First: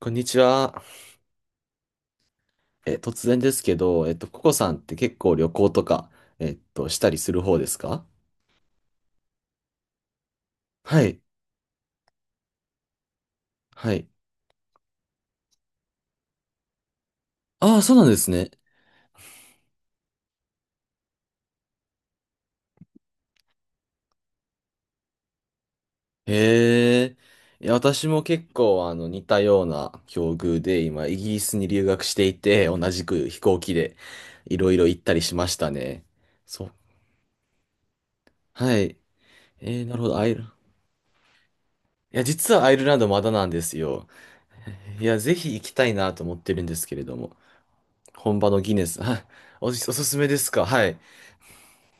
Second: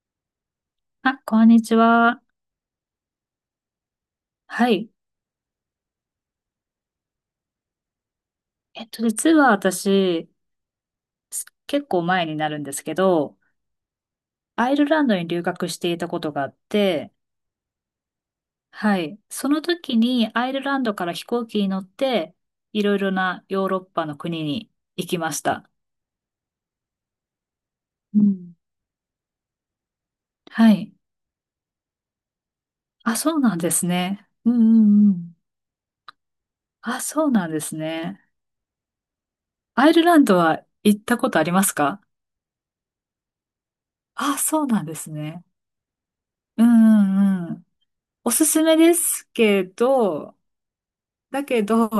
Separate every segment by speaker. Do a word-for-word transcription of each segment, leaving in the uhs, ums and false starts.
Speaker 1: こんにちは。
Speaker 2: あ、こんにちは。
Speaker 1: え、突然ですけど、えっと、ココ
Speaker 2: は
Speaker 1: さんっ
Speaker 2: い。
Speaker 1: て結構旅行とか、えっと、したりする方ですか？
Speaker 2: えっと、実は私、
Speaker 1: はい。
Speaker 2: 結構前になるんですけど、
Speaker 1: はい。
Speaker 2: アイルランドに留学していたことがあって、
Speaker 1: ああ、そうなんですね。
Speaker 2: はい。その時にアイルランドから飛行機に乗って、いろいろなヨーロッパの国に行きました。
Speaker 1: へえ。いや、私も
Speaker 2: う
Speaker 1: 結
Speaker 2: ん。
Speaker 1: 構、あの、似たような境遇
Speaker 2: は
Speaker 1: で、
Speaker 2: い。
Speaker 1: 今、イギリスに留学していて、同じ
Speaker 2: あ、
Speaker 1: く
Speaker 2: そ
Speaker 1: 飛
Speaker 2: うな
Speaker 1: 行
Speaker 2: んで
Speaker 1: 機
Speaker 2: す
Speaker 1: で、
Speaker 2: ね。うん
Speaker 1: い
Speaker 2: う
Speaker 1: ろいろ行っ
Speaker 2: んう
Speaker 1: たりし
Speaker 2: ん。
Speaker 1: ましたね。そう。
Speaker 2: あ、そうなんですね。
Speaker 1: はい。えー、
Speaker 2: アイ
Speaker 1: なる
Speaker 2: ル
Speaker 1: ほ
Speaker 2: ラ
Speaker 1: ど。
Speaker 2: ン
Speaker 1: アイ
Speaker 2: ド
Speaker 1: ル、い
Speaker 2: は行ったことありますか？
Speaker 1: や、実はアイルランドまだなんですよ。
Speaker 2: あ、そうなんで
Speaker 1: い
Speaker 2: す
Speaker 1: や、ぜ
Speaker 2: ね。
Speaker 1: ひ行きたいなと思って
Speaker 2: う
Speaker 1: るんですけれども、
Speaker 2: んうんうん。お
Speaker 1: 本
Speaker 2: す
Speaker 1: 場の
Speaker 2: す
Speaker 1: ギ
Speaker 2: め
Speaker 1: ネ
Speaker 2: で
Speaker 1: ス、あ
Speaker 2: すけ
Speaker 1: おす、おすすめ
Speaker 2: ど、
Speaker 1: ですか？はい。
Speaker 2: だけど、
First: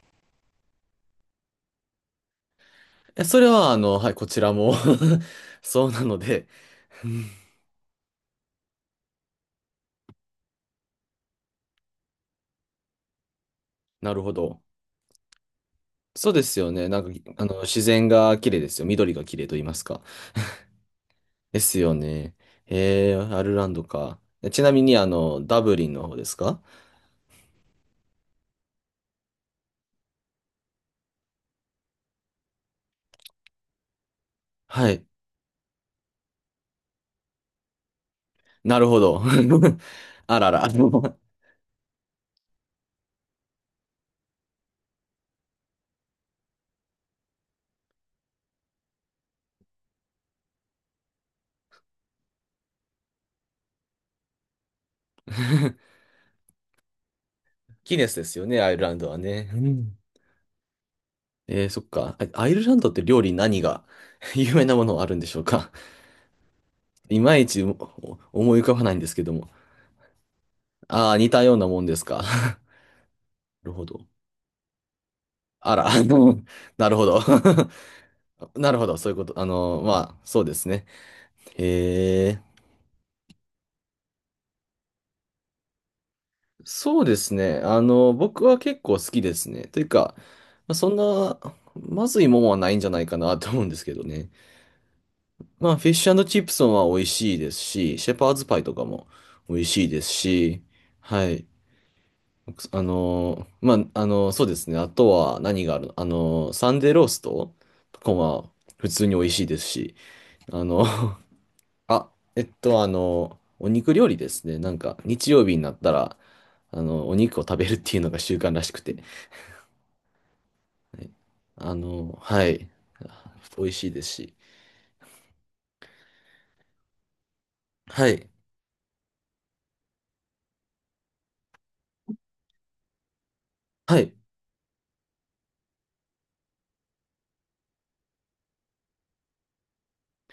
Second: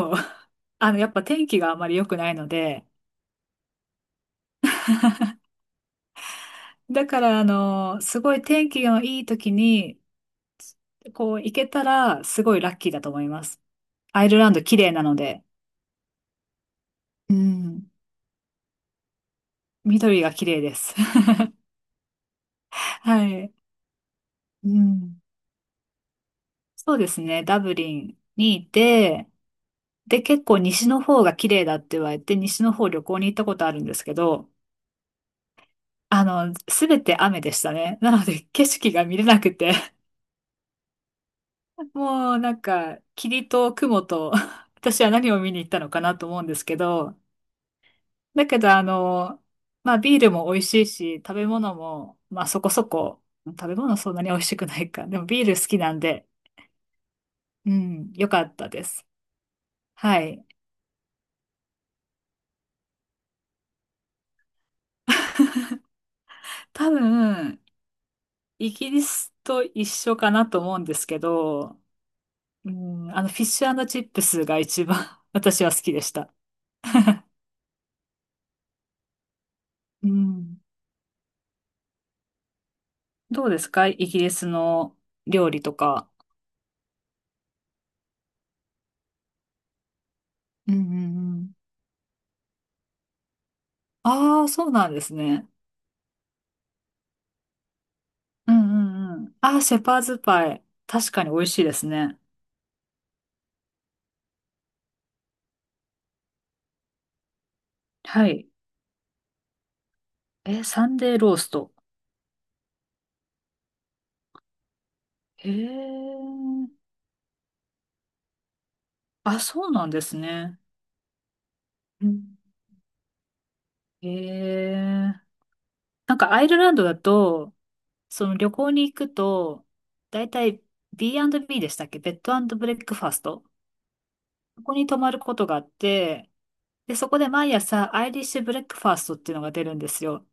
Speaker 2: あの、やっぱ天気があまり良くないので、
Speaker 1: え、それは、あの、はい、こちらも そうなので、
Speaker 2: だから、あの、すごい天気のいい時に、こう、行けたら、すごいラッキーだと思います。
Speaker 1: なる
Speaker 2: アイ
Speaker 1: ほ
Speaker 2: ルランド
Speaker 1: ど。
Speaker 2: 綺麗なので、
Speaker 1: そうですよね。なんか、
Speaker 2: う
Speaker 1: あの、自
Speaker 2: ん、
Speaker 1: 然が綺麗ですよ。緑が綺麗と言いますか。
Speaker 2: 緑が綺麗です。
Speaker 1: ですよね。え
Speaker 2: は
Speaker 1: ー、アイ
Speaker 2: い。
Speaker 1: ルランドか。えち
Speaker 2: う
Speaker 1: なみに、あ
Speaker 2: ん。
Speaker 1: の、ダブリンの方ですか？
Speaker 2: そうですね。ダブリンにいて、で、結構西の方が綺麗だって言われて、西の方旅行に行ったことあるんですけど、
Speaker 1: はい。
Speaker 2: あの、すべて雨でしたね。なので、景
Speaker 1: なる
Speaker 2: 色
Speaker 1: ほ
Speaker 2: が見
Speaker 1: ど。
Speaker 2: れなくて
Speaker 1: あらら。
Speaker 2: もうなんか、霧と雲と 私は何を見に行ったのかなと思うんですけど、だけどあの、まあビールも美味しいし、食べ物も、まあそこそこ、食べ物そんなに美味しくないか。でもビール好きなんで、う
Speaker 1: ギネ
Speaker 2: ん、
Speaker 1: スで
Speaker 2: 良
Speaker 1: す
Speaker 2: か
Speaker 1: よ
Speaker 2: っ
Speaker 1: ね、
Speaker 2: た
Speaker 1: アイル
Speaker 2: で
Speaker 1: ラン
Speaker 2: す。
Speaker 1: ドはね。うん
Speaker 2: はい。
Speaker 1: えー、そっか。あアイルランドって料理何が 有名なものあるんでしょうか？
Speaker 2: 多
Speaker 1: いまいち
Speaker 2: 分、
Speaker 1: おお思い浮
Speaker 2: イ
Speaker 1: かばな
Speaker 2: ギ
Speaker 1: いん
Speaker 2: リ
Speaker 1: ですけど
Speaker 2: ス
Speaker 1: も。
Speaker 2: と一緒かなと思うんです
Speaker 1: ああ、
Speaker 2: け
Speaker 1: 似たようなも
Speaker 2: ど、
Speaker 1: んですか？
Speaker 2: うん、あの、フィッシ
Speaker 1: るほ
Speaker 2: ュチ
Speaker 1: ど。
Speaker 2: ップスが一番 私は
Speaker 1: あ
Speaker 2: 好
Speaker 1: ら、
Speaker 2: きで
Speaker 1: あ
Speaker 2: した。
Speaker 1: のなるほど。なるほど、そういうこと。あの、ま
Speaker 2: う
Speaker 1: あ、そうで
Speaker 2: ん。
Speaker 1: すね。へえ、
Speaker 2: どうですかイギリスの料理とか。
Speaker 1: そうですね。あの、僕は結構好きですね。というか、ま
Speaker 2: う
Speaker 1: あ、
Speaker 2: んう
Speaker 1: そん
Speaker 2: んう
Speaker 1: な、
Speaker 2: ん。
Speaker 1: まずいもんはないんじゃないかなと思うんですけどね。
Speaker 2: ああ、そうなんですね。
Speaker 1: まあ、フィッシュチップソンは美味しいですし、シェパーズ
Speaker 2: う
Speaker 1: パイとかも
Speaker 2: んうんうん。
Speaker 1: 美
Speaker 2: ああ、
Speaker 1: 味
Speaker 2: シェ
Speaker 1: しい
Speaker 2: パ
Speaker 1: で
Speaker 2: ー
Speaker 1: す
Speaker 2: ズパ
Speaker 1: し、
Speaker 2: イ。確
Speaker 1: は
Speaker 2: かに美
Speaker 1: い。
Speaker 2: 味しいですね。
Speaker 1: あの、まあ、あの、そうですね。あとは何があるの？あの、サンデーローストとか
Speaker 2: はい。
Speaker 1: は普通に美味しいですし、あ
Speaker 2: え、
Speaker 1: の
Speaker 2: サンデーロースト。
Speaker 1: あ、えっと、あの、お肉料理ですね。なんか、日曜
Speaker 2: へ
Speaker 1: 日になったら、
Speaker 2: え。
Speaker 1: あの、お肉を食べるっていうのが習慣らしくて。
Speaker 2: あ、そうなんですね。
Speaker 1: はいあ
Speaker 2: う
Speaker 1: の、
Speaker 2: ん
Speaker 1: はい。美味しいです
Speaker 2: へ
Speaker 1: し。
Speaker 2: え。なんかアイルランドだと、
Speaker 1: は
Speaker 2: そ
Speaker 1: い。
Speaker 2: の旅行に行くと、だいたい ビーアンドビー でしたっけ？ベッドブレックファースト。
Speaker 1: はい。
Speaker 2: ここに泊まることがあって、で、そこで毎朝アイリッシュブレックファーストっていうのが出るんですよ。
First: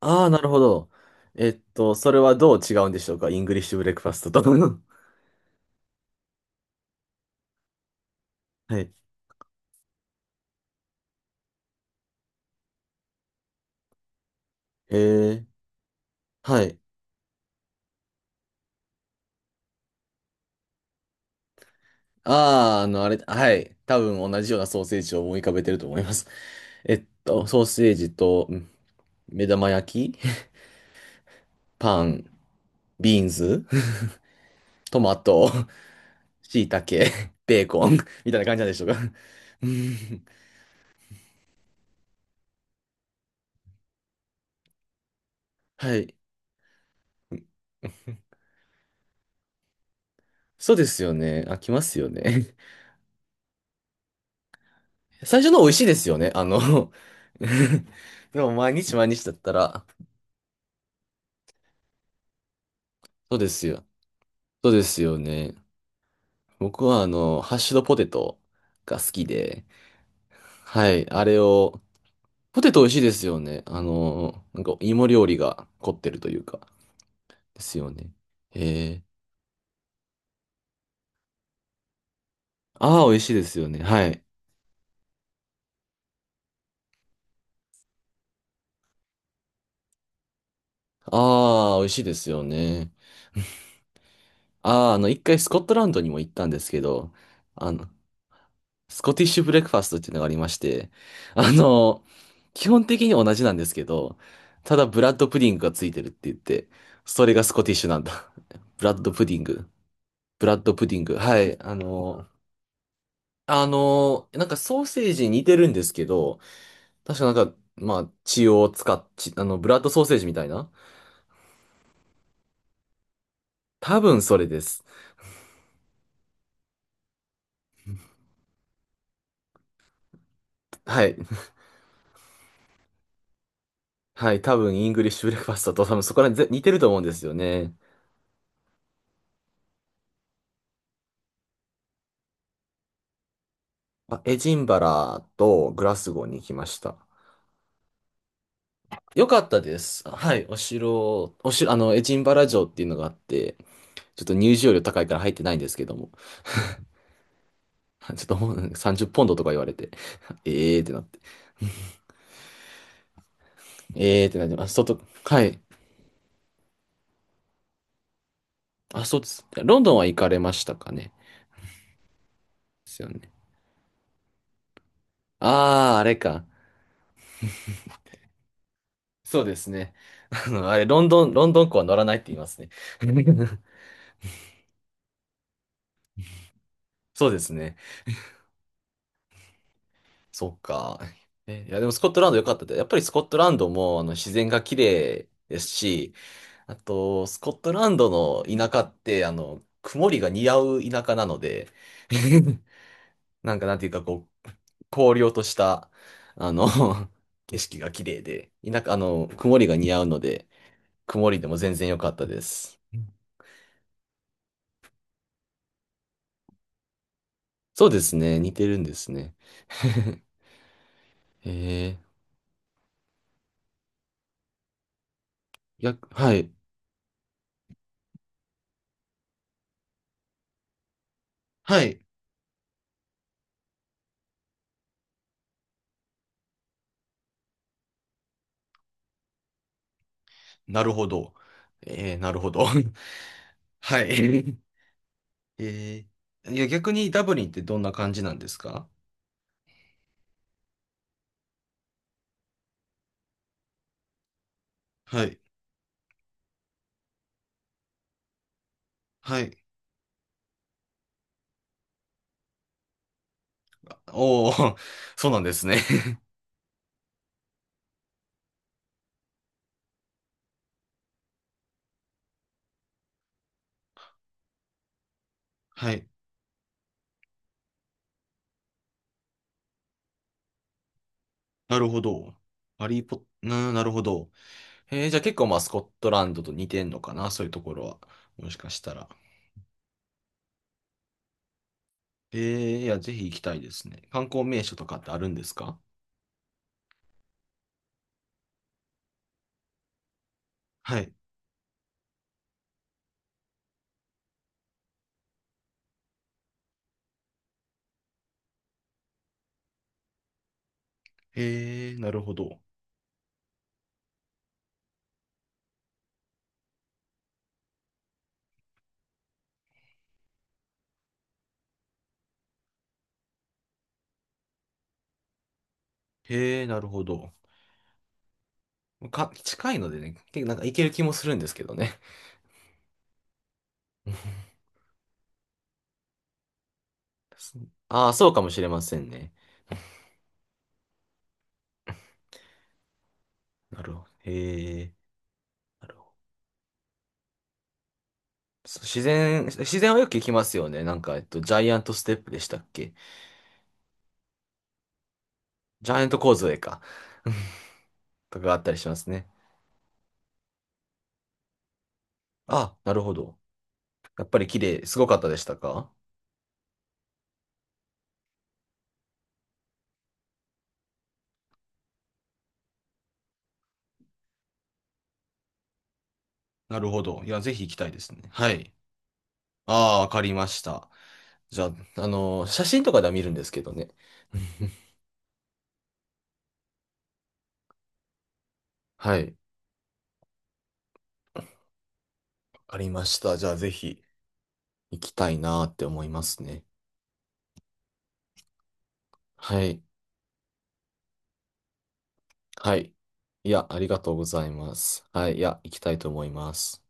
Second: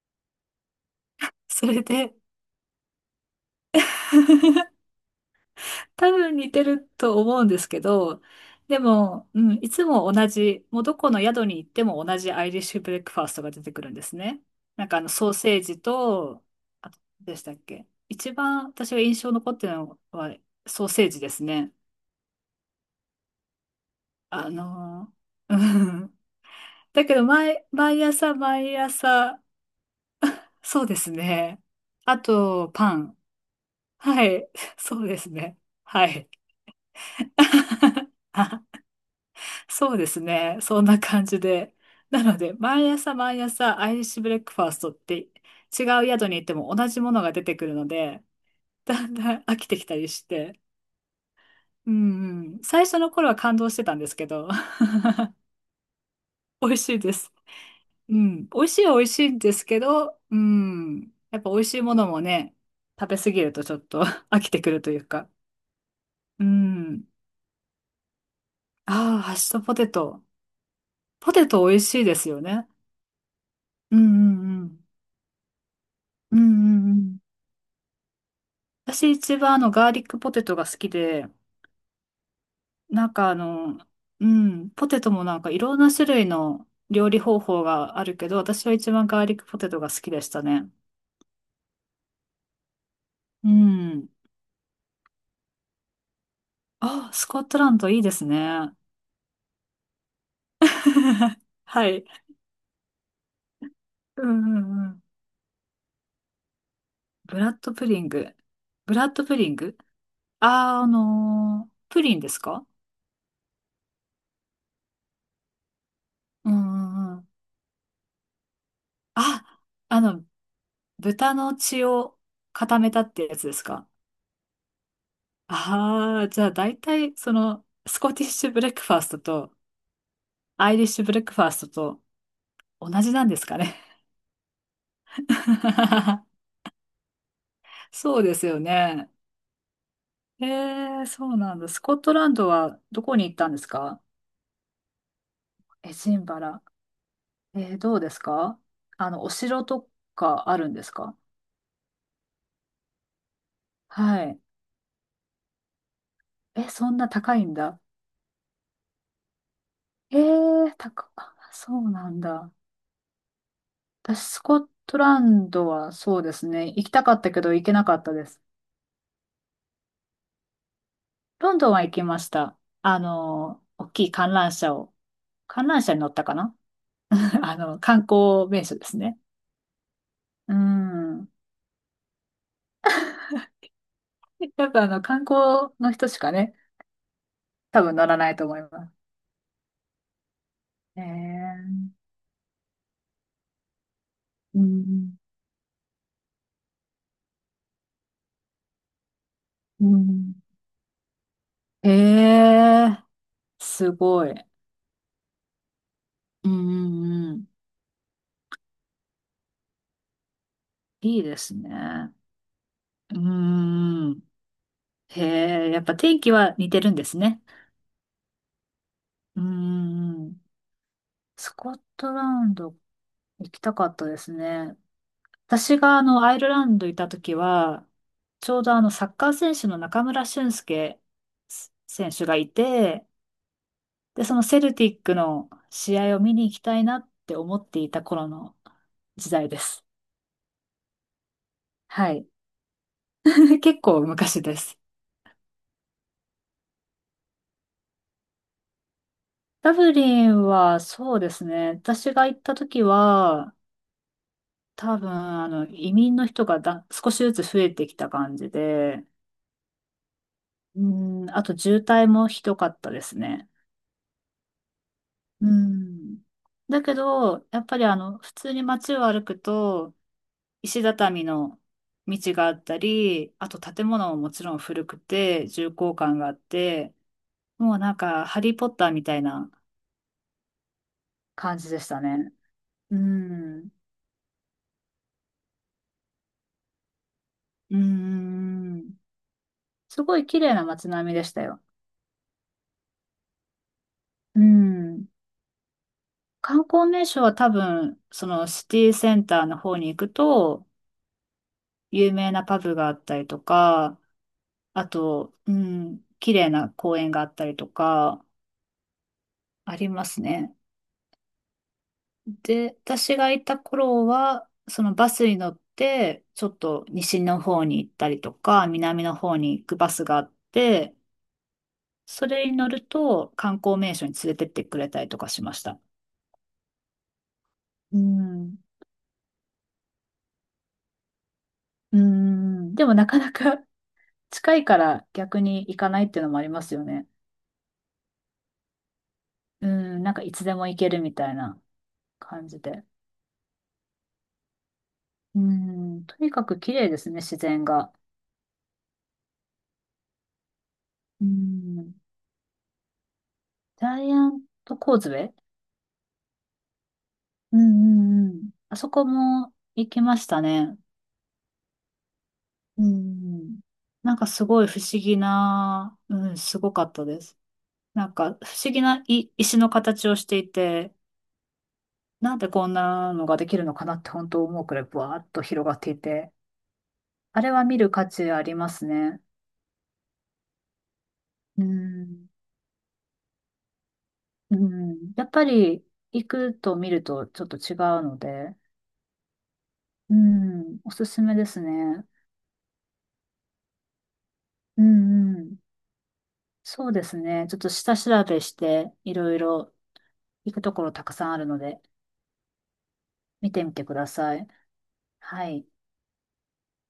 Speaker 1: ああ、なるほど。えっ
Speaker 2: それ
Speaker 1: と、そ
Speaker 2: で、
Speaker 1: れはどう違うんでしょうか、イングリッシュブレックファストと？
Speaker 2: 多分似てると思うんですけど、で
Speaker 1: はい。
Speaker 2: も、うん、いつも同じ、もうどこの宿に行っても同じアイリッシュブレックファーストが出てくるんですね。なん
Speaker 1: え
Speaker 2: かあのソー
Speaker 1: ー、
Speaker 2: セージと、
Speaker 1: はい。
Speaker 2: あと、でしたっけ一番私が印象残ってるのはソーセージですね。
Speaker 1: ああ、あの、あれ、はい。多分同
Speaker 2: あ
Speaker 1: じようなソーセー
Speaker 2: の
Speaker 1: ジを思い浮か
Speaker 2: ー、う
Speaker 1: べてると思いま
Speaker 2: ん。
Speaker 1: す。え
Speaker 2: だ
Speaker 1: っ
Speaker 2: けど
Speaker 1: と、ソ
Speaker 2: 毎、
Speaker 1: ーセー
Speaker 2: 毎
Speaker 1: ジ
Speaker 2: 朝
Speaker 1: と、うん、
Speaker 2: 毎朝、
Speaker 1: 目玉焼き、
Speaker 2: そうですね。
Speaker 1: パ
Speaker 2: あ
Speaker 1: ン、
Speaker 2: と、パン。
Speaker 1: ビーンズ、
Speaker 2: はい。
Speaker 1: ト
Speaker 2: そう
Speaker 1: マ
Speaker 2: です
Speaker 1: ト。
Speaker 2: ね。はい。
Speaker 1: 椎茸、ベーコン みたいな感じなんでしょうか？う
Speaker 2: そうです
Speaker 1: ん。
Speaker 2: ね。そんな感じで。なので、毎朝毎朝アイリッシュブレックファーストって違
Speaker 1: は
Speaker 2: う
Speaker 1: い。
Speaker 2: 宿に行っても同じものが出てくるので、だんだん飽きてきたりして。
Speaker 1: そうですよね。あ、来ま
Speaker 2: う
Speaker 1: すよね。
Speaker 2: んうん。最初の頃は感動してたんですけど、
Speaker 1: 最初の美味しいですよね。あ
Speaker 2: 美味し
Speaker 1: の
Speaker 2: いです。う
Speaker 1: で
Speaker 2: ん。
Speaker 1: も
Speaker 2: 美味
Speaker 1: 毎
Speaker 2: しい
Speaker 1: 日
Speaker 2: は美
Speaker 1: 毎
Speaker 2: 味し
Speaker 1: 日
Speaker 2: い
Speaker 1: だっ
Speaker 2: ん
Speaker 1: た
Speaker 2: ですけ
Speaker 1: ら、
Speaker 2: ど、うん。やっぱ美味しいものもね、食べ過
Speaker 1: そう
Speaker 2: ぎ
Speaker 1: で
Speaker 2: ると
Speaker 1: す
Speaker 2: ちょっ
Speaker 1: よ。
Speaker 2: と 飽きて
Speaker 1: そ
Speaker 2: く
Speaker 1: う
Speaker 2: る
Speaker 1: で
Speaker 2: とい
Speaker 1: す
Speaker 2: う
Speaker 1: よ
Speaker 2: か。
Speaker 1: ね。
Speaker 2: う
Speaker 1: 僕は
Speaker 2: ん。
Speaker 1: あの、ハッシュドポテトが好
Speaker 2: ああ、
Speaker 1: き
Speaker 2: ハッシュド
Speaker 1: で、
Speaker 2: ポテト。
Speaker 1: はい、あ
Speaker 2: ポ
Speaker 1: れ
Speaker 2: テト美
Speaker 1: を、
Speaker 2: 味しいですよ
Speaker 1: ポ
Speaker 2: ね。
Speaker 1: テト美味しいですよね。あ
Speaker 2: うんう
Speaker 1: の、な
Speaker 2: ん
Speaker 1: ん
Speaker 2: う
Speaker 1: か
Speaker 2: ん。
Speaker 1: 芋料理が凝ってると
Speaker 2: う
Speaker 1: い
Speaker 2: んう
Speaker 1: うか、
Speaker 2: んうん。
Speaker 1: ですよね。へえ。
Speaker 2: 私一番あのガーリックポテトが好きで、
Speaker 1: あ
Speaker 2: な
Speaker 1: あ、
Speaker 2: ん
Speaker 1: 美味し
Speaker 2: か
Speaker 1: い
Speaker 2: あ
Speaker 1: ですよ
Speaker 2: の、
Speaker 1: ね。はい。
Speaker 2: うん、ポテトもなんかいろんな種類の料理方法があるけど、私は一番ガーリックポテトが好きでしたね。
Speaker 1: ああ、美味しいですよね。
Speaker 2: うん。
Speaker 1: ああ、あの、一回スコットランドにも行ったんですけ
Speaker 2: あ、
Speaker 1: ど、
Speaker 2: スコット
Speaker 1: あ
Speaker 2: ラン
Speaker 1: の、
Speaker 2: ドいいですね。
Speaker 1: スコティッシュブレックファストっていうのがありまして、あ
Speaker 2: は
Speaker 1: の、
Speaker 2: い。
Speaker 1: 基本的に同じなんですけど、
Speaker 2: うんう
Speaker 1: た
Speaker 2: ん
Speaker 1: だ
Speaker 2: う
Speaker 1: ブ
Speaker 2: ん。
Speaker 1: ラッドプディングがついてるって言って、それ
Speaker 2: ブ
Speaker 1: が
Speaker 2: ラ
Speaker 1: ス
Speaker 2: ッ
Speaker 1: コテ
Speaker 2: ド
Speaker 1: ィッ
Speaker 2: プ
Speaker 1: シュな
Speaker 2: リ
Speaker 1: ん
Speaker 2: ン
Speaker 1: だ。
Speaker 2: グ。
Speaker 1: ブ
Speaker 2: ブ
Speaker 1: ラッ
Speaker 2: ラ
Speaker 1: ド
Speaker 2: ッド
Speaker 1: プデ
Speaker 2: プ
Speaker 1: ィン
Speaker 2: リン
Speaker 1: グ。
Speaker 2: グ。
Speaker 1: ブラッド
Speaker 2: あー、
Speaker 1: プ
Speaker 2: あ
Speaker 1: ディング。はい。
Speaker 2: のー
Speaker 1: あ
Speaker 2: プリン
Speaker 1: の、
Speaker 2: ですか？
Speaker 1: あの、なんかソーセージに似てるんですけど、
Speaker 2: うんうんう
Speaker 1: 確
Speaker 2: ん。
Speaker 1: かなんか、まあ、血を使っ、血あの、
Speaker 2: あ、
Speaker 1: ブラッド
Speaker 2: あ
Speaker 1: ソーセー
Speaker 2: の、
Speaker 1: ジみたいな。
Speaker 2: 豚の血を固めたってやつですか？
Speaker 1: 多分それです。
Speaker 2: ああ、じゃあ大体、その、スコティッシュブレックファーストと、アイリッシ
Speaker 1: は
Speaker 2: ュブ
Speaker 1: い。
Speaker 2: レックファーストと同じなんですかね。
Speaker 1: はい。多分、イングリッシュブレックファストと多分そこら 辺ぜ似てると思うんですよね。
Speaker 2: そうですよね。ええ、そうなんだ。スコットランドはどこに行ったんですか？
Speaker 1: あエジンバラとグ
Speaker 2: エ
Speaker 1: ラス
Speaker 2: ジ
Speaker 1: ゴ
Speaker 2: ン
Speaker 1: ーに
Speaker 2: バ
Speaker 1: 行き
Speaker 2: ラ。
Speaker 1: ました。
Speaker 2: えー、どうですか？あの、
Speaker 1: よ
Speaker 2: お
Speaker 1: かった
Speaker 2: 城
Speaker 1: で
Speaker 2: と
Speaker 1: す。はい、
Speaker 2: か
Speaker 1: お
Speaker 2: あるんですか？
Speaker 1: 城、お城、あの、エジンバラ城っていうのがあって、ち
Speaker 2: は
Speaker 1: ょっと
Speaker 2: い。
Speaker 1: 入場料高いから入ってないんですけども、
Speaker 2: え、そんな高いんだ。
Speaker 1: ちょっともうさんじゅっポンドポンドとか言われて、
Speaker 2: え え、
Speaker 1: ええーってなっ
Speaker 2: 高、
Speaker 1: て、
Speaker 2: あそうなんだ。私、
Speaker 1: ええーって
Speaker 2: ス
Speaker 1: なって
Speaker 2: コ
Speaker 1: ま
Speaker 2: ッ
Speaker 1: す。外、
Speaker 2: トラ
Speaker 1: は
Speaker 2: ン
Speaker 1: い。
Speaker 2: ドはそうですね。行きたかったけど行けなかったです。
Speaker 1: あ、そうです。ロンドンは行かれましたかね？
Speaker 2: ロンドンは行きました。
Speaker 1: で
Speaker 2: あ
Speaker 1: すよね。
Speaker 2: の、大きい観覧車を、観覧
Speaker 1: あ
Speaker 2: 車
Speaker 1: あ、
Speaker 2: に
Speaker 1: あ
Speaker 2: 乗っ
Speaker 1: れ
Speaker 2: たか
Speaker 1: か。
Speaker 2: な。 あの、観光名所ですね。
Speaker 1: そうですね。あ
Speaker 2: う
Speaker 1: の、あれ、ロンド
Speaker 2: ん。
Speaker 1: ン、ロンドン港は乗らないって言いますね。
Speaker 2: やっぱあの、観光の人しかね、
Speaker 1: そうですね。
Speaker 2: 多分乗らないと思います。
Speaker 1: そっか。
Speaker 2: え
Speaker 1: え、いや、で
Speaker 2: ー、
Speaker 1: もスコットランド良かったで。やっぱりスコットランドもあの自然
Speaker 2: う
Speaker 1: が綺
Speaker 2: ん、
Speaker 1: 麗ですし、あと、スコットランドの田舎って、あの、
Speaker 2: う
Speaker 1: 曇りが
Speaker 2: ん。
Speaker 1: 似合う田舎なので、
Speaker 2: えー、
Speaker 1: なんかなんてい
Speaker 2: す
Speaker 1: うか、
Speaker 2: ご
Speaker 1: こ
Speaker 2: い。
Speaker 1: う、荒涼とした、
Speaker 2: う
Speaker 1: あ
Speaker 2: ん、う
Speaker 1: の、
Speaker 2: んうん。
Speaker 1: 景色が綺麗で、田舎、あの、曇りが似合うので、
Speaker 2: いい
Speaker 1: 曇
Speaker 2: で
Speaker 1: りで
Speaker 2: す
Speaker 1: も全然良か
Speaker 2: ね。
Speaker 1: ったです。うん、
Speaker 2: うん。へえ、やっぱ天気は似てるんですね。
Speaker 1: そうですね。似てるんですね。
Speaker 2: う ん。ス
Speaker 1: へ
Speaker 2: コッ
Speaker 1: えー。
Speaker 2: トランド行きたかったですね。私
Speaker 1: いや、
Speaker 2: があの、
Speaker 1: は
Speaker 2: アイル
Speaker 1: い。
Speaker 2: ランドいた時は、ちょうどあの、サッカー選手の中村俊輔
Speaker 1: はい。
Speaker 2: 選手がいて、で、そのセルティックの試合を見に行きたいなって思っていた頃の時代です。
Speaker 1: なるほど。
Speaker 2: は
Speaker 1: えー、
Speaker 2: い。
Speaker 1: なるほど。
Speaker 2: 結
Speaker 1: は
Speaker 2: 構昔で
Speaker 1: い。
Speaker 2: す。
Speaker 1: えー、いや、逆にダブリンってどんな感じなんですか？
Speaker 2: ダブリンはそうですね。私が行った時は、多分、
Speaker 1: はい。
Speaker 2: あの、移民の人がだ、少しずつ増えてきた感じで、
Speaker 1: はい。
Speaker 2: うん、あと渋滞もひどかったですね。
Speaker 1: おー、そうなん
Speaker 2: う
Speaker 1: ですね。
Speaker 2: ん。だけど、やっぱりあの、普通に街を歩くと、石畳の道があったり、あと建物ももちろん古くて、重
Speaker 1: は
Speaker 2: 厚
Speaker 1: い。
Speaker 2: 感があって、もうなんか、ハリーポッターみたいな感じ
Speaker 1: な
Speaker 2: で
Speaker 1: る
Speaker 2: し
Speaker 1: ほ
Speaker 2: たね。
Speaker 1: ど。ハ
Speaker 2: う
Speaker 1: リーポッ、
Speaker 2: ん。
Speaker 1: な、なるほど。えー、じゃあ結構まあスコットランドと似てんのかなそういうとこ
Speaker 2: う
Speaker 1: ろは。もしかした
Speaker 2: ん。
Speaker 1: ら。
Speaker 2: すごい綺麗な街並みでしたよ。
Speaker 1: えー、いや、ぜひ行きたいですね。観
Speaker 2: う
Speaker 1: 光名所とかっ
Speaker 2: ん。
Speaker 1: てあるんですか？
Speaker 2: 観光名所は多分、そのシティセンターの方に行くと、
Speaker 1: はい。
Speaker 2: 有名なパブがあったりとか、あと、うん、綺麗な公園があったりとか、ありますね。
Speaker 1: へえー、なるほど。
Speaker 2: で、私がいた頃は、そのバスに乗って、ちょっと西の方に行ったりとか、南の方に行くバスがあって、それに乗ると観光名所に連れてってくれたりとかしました。
Speaker 1: へえー、なるほど。
Speaker 2: うん。
Speaker 1: か、近いのでね、結構なんか行ける気もするんですけどね。
Speaker 2: うん。でもなかなか 近いから逆に行かないっていうのもありますよね。
Speaker 1: ああ、そうかもしれませんね。
Speaker 2: うん。なんかいつでも行けるみたいな感じで。
Speaker 1: なるほど。へえ。
Speaker 2: う
Speaker 1: なるほ
Speaker 2: ん。
Speaker 1: ど。
Speaker 2: とにかく綺麗ですね、自然が。
Speaker 1: そう自然、自然はよく聞きますよね。なんか、えっ
Speaker 2: う
Speaker 1: と、ジャイアント
Speaker 2: ん。
Speaker 1: ステップでしたっけ？
Speaker 2: ジャイアントコーズウェイ。
Speaker 1: ジャイアント構造か。
Speaker 2: うん うんう
Speaker 1: とか
Speaker 2: ん。
Speaker 1: があった
Speaker 2: あ
Speaker 1: りし
Speaker 2: そ
Speaker 1: ま
Speaker 2: こ
Speaker 1: すね。
Speaker 2: も行きましたね。
Speaker 1: あ、
Speaker 2: う
Speaker 1: なるほど。
Speaker 2: ん。なん
Speaker 1: や
Speaker 2: か
Speaker 1: っぱ
Speaker 2: す
Speaker 1: り綺
Speaker 2: ごい不
Speaker 1: 麗、す
Speaker 2: 思
Speaker 1: ごか
Speaker 2: 議
Speaker 1: ったでしたか？
Speaker 2: な、うん、すごかったです。なんか不思議ない石の形をしていて、なんでこんなのができるのかなって本当思うくらいブワーッと広がっていて、
Speaker 1: なるほど。いや、
Speaker 2: あれ
Speaker 1: ぜひ
Speaker 2: は
Speaker 1: 行き
Speaker 2: 見
Speaker 1: た
Speaker 2: る
Speaker 1: いで
Speaker 2: 価
Speaker 1: すね。
Speaker 2: 値あ
Speaker 1: は
Speaker 2: りま
Speaker 1: い。
Speaker 2: すね。
Speaker 1: ああ、わかりました。じ
Speaker 2: う
Speaker 1: ゃあ、あ
Speaker 2: ん。
Speaker 1: のー写真とかでは見るんですけどね。
Speaker 2: う ん。やっぱり行くと見るとちょっと違うので、
Speaker 1: はい。わ
Speaker 2: うん、おすすめですね。
Speaker 1: かりました。じゃあ、ぜひ
Speaker 2: う
Speaker 1: 行きた
Speaker 2: ん
Speaker 1: い
Speaker 2: うん。
Speaker 1: なーって思いますね。
Speaker 2: そうですね。ちょっと下調べして、いろい
Speaker 1: は
Speaker 2: ろ
Speaker 1: い。
Speaker 2: 行くところたくさんあるので、
Speaker 1: はい。い
Speaker 2: 見
Speaker 1: や、
Speaker 2: てみ
Speaker 1: あ
Speaker 2: て
Speaker 1: り
Speaker 2: く
Speaker 1: が
Speaker 2: だ
Speaker 1: とうご
Speaker 2: さ
Speaker 1: ざ
Speaker 2: い。
Speaker 1: います。はい。い
Speaker 2: は
Speaker 1: や、
Speaker 2: い。
Speaker 1: 行きたいと思います。